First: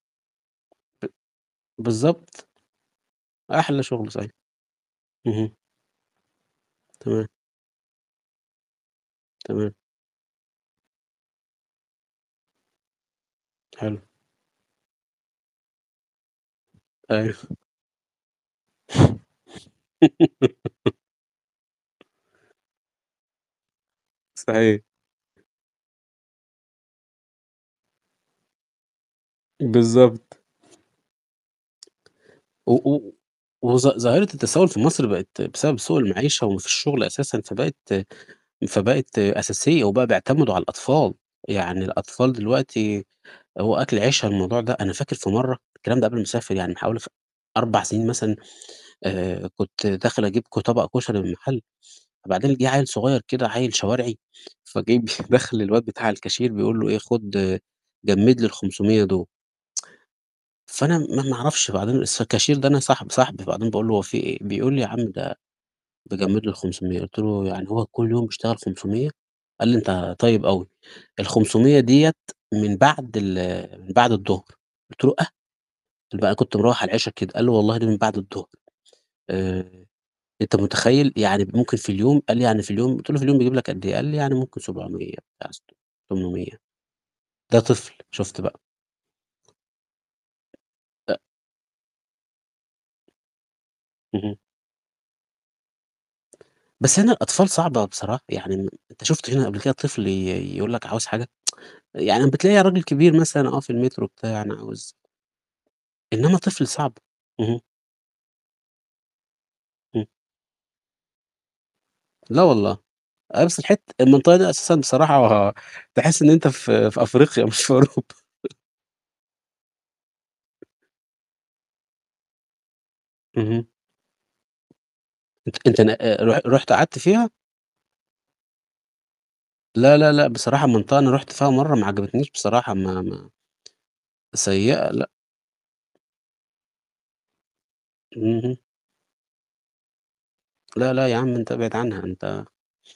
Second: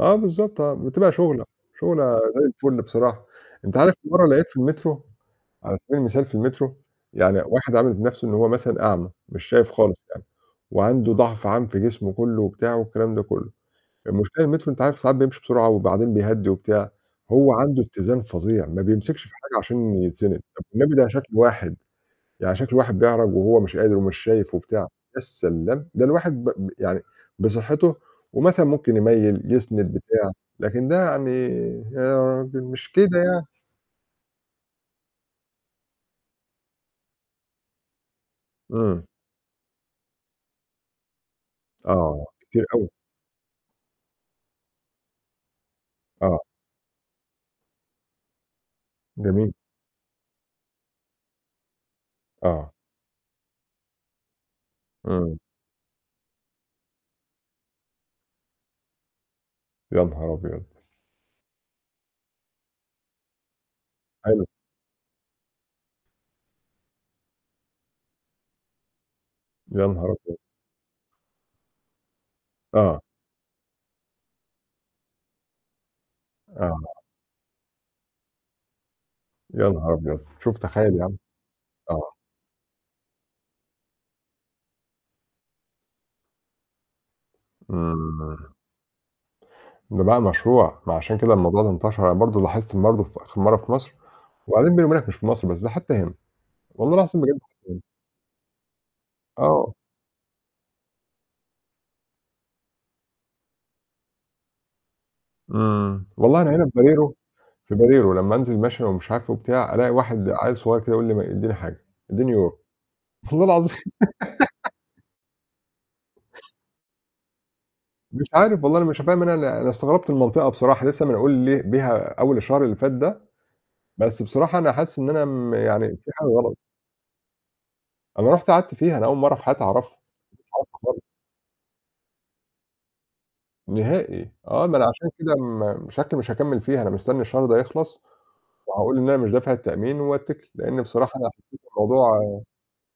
آه بالضبط، آه، ب بتبقى شُغلة، شُغلة زي بالضبط. الفُل بصراحة. أنت أحلى عارف في شُغل مرّة صحيح. لقيت في المترو اهم. على سبيل المثال في المترو تمام. يعني واحد عامل بنَفْسه إن هو مثلًا أعمى مش شايف تمام. خالص يعني وعنده ضَعْف عام في جسمه كلّه وبتاعه والكلام ده كلّه، حلو. المشكلة المترو أنت عارف ساعات بيمشي بسرعة وبعدين بيهّدي وبتاع، هو أيوه. عنده اتّزان فظيع ما بيمسكش في حاجة عشان يتسند، طَب والنبي ده شكل واحد يعني شكل واحد بيعرَج وهو مش قادر ومش شايف صحيح. وبتاع يا سلام، ده الواحد ب ب يعني بصحّته ومثلًا ممكن يميّل، يسند بتاع، بالضبط. لكن ده يعني يا راجل و مش و كده يعني. وظ ظاهرة التسوّل في مصر بقت بسبب سوء المعيشة وما فيش شُغل أساسًا، فبقت إمم. فبقت أساسية وبقى بيعتمدوا على الأطفال، يعني آه، الأطفال كتير أوي. دلوقتي هو أكل عيشها الموضوع ده. أنا فاكر في مرّة الكلام ده قبل ما آه. أسافر يعني بحوالي ف 4 سِنين مثلًا آآ، جميل. كنت داخل أجيب ك طبق كشري من المحل وبعدين جِه آه. عيّل صغير كده عيّل شوارعي، فجاي بي إمم. داخل للواد بتاع الكاشير بيقول له إيه: "خُد جمّد لي ال500 دُول." يا نهار أبيض! فأنا م ما أنا ما أعرفش بعدين اس الكاشير ده أنا صاحب صاحبي، فبعدين باقول له: "هو في إيه؟" حلو. بيقول لي: "يا عم ده باجمّد له ال500." قُلت له: "يعني هو كل يوم بيشتغل 500؟" قال لي: يا "أنت نهارأبيض! طيب أوي، ال500 ديّة من آه. بعد ال من بعد الضهر." قُلت له: "آه!" [unintelligible] كنت مروّح على آه. العِشا كده. قال لي: "والله دي من بعد الضهر." يا آآ، نهار أبيض! أنت شوف تخيّل يا متخيّل؟ عم؟ يعني ممكن في آه. اليوم قال لي: "يعني في اليوم" قُلت له: "في اليوم بيجيب لك قد إيه؟" قال لي: "يعني ممكن 700 لأ، ست 800." ده طفل شُفت إمم. بقى. ده بقى مشروع، ما أ عشان كده الموضوع ده انتشر. أنا برضه لاحظت برضه في آخِر مرّة في مصر اهم. وبعدين بيني وبينك مش في مصر بس ده حتى هنا، والله بس هنا العظيم بجد الأطفال صعبة [unintelligible] بصراحة، يعني م أنت شُفت هنا قبل كده آه. طفل ي يقول لك عاوز حاجة؟ يعني بتلاقي راجل كبير مثلًا آه في المترو بتاع، أنا عاوز إمم. إنّما والله أنا هنا طفل في صعب. بريرو اهم. في بريرو لمّا أنزل ممشى ومش عارف إيه وبتاع، ألاقي إمم. واحد عيّل صغير كده يقول لي ما إدّيني حاجة، إدّيني لا يورو. والله، آه والله بس العظيم. الحتّة المنطقة دي أساسًا بصراحة تحس إن أنت في في أفريقيا مش في أوروبا. مش عارف والله، أنا مش فاهم أنا أنا استغربت المنطقة بصراحة لسّه منقول لي بيها أول الشهر اللي فات ده، اهم. بس بصراحة أنا حاسس إن أنا م أنت أنت ن يعني في آآ، حاجة رح غلط. رُحت قعدت فيها؟ أنا رُحت قعدت فيها، أنا أول مرّة في حياتي أعرفها، لا، ما لا، لأ، كنتش بصراحة عارفها منطقة خالص. أنا رُحت فيها مرّة ما عجبتنيش بصراحة ما ما نهائي، آه، ما أنا سيّئة عشان لأ. كده م شكلي مش هكمِّل فيها، أنا مستني الشهر ده يخلص اهم. وهاقول إن أنا مش دافع التأمين وأتّكل، لإنّي لا، لا، بصراحة يا عم، أنا حاسس أنت إن أبعد عنها الموضوع أنت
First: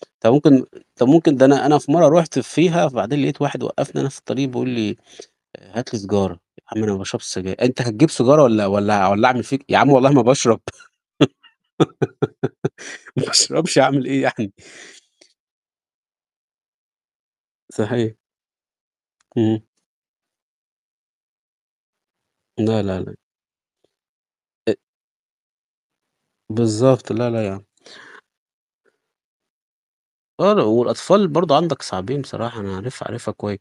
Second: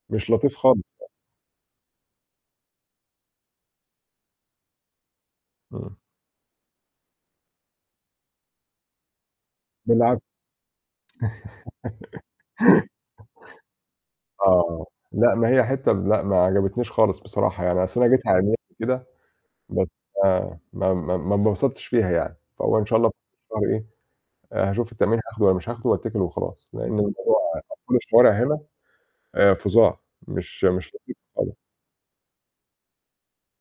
مش طَب ممكن لطيف خالص. آآ، طَب ممكن ده أنا أنا في مرّة رُحت فيها فبعدين لقيت واحد وقّفني أنا في الطريق بيقول لي: "هات إمم. لي سيجارة." "يا عم أنا باشربش سجاير." "أنت هتجيب سيجارة ولّا ولّا أع ولّا أعمل فيك." "يا عم والله بالعكس. ما باشرب." ما باشربش أعمل إيه يعني؟ آه، لأ، ما هي حتّة م لأ ما عجبتنيش خالص بصراحة، يعني أصل صحيح. أنا جيتها عمياني كده، إمم. بس ما ما ما ما اتبسطتش فيها يعني، فهو لا، إن شاء لا، الله لا. [unintelligible] إيه آآ أ هاشوف التأمين هاخده والّا مش هاخده وأتّكل وخلاص لإن بالضبط، لا، لا، يا الموضوع عم. كل الشوارع هنا آآ فظاع [unintelligible] مش مش لطيفة والأطفال برضه خالص. عندك صعبين بصراحة، أنا عارفها، عارفها كوي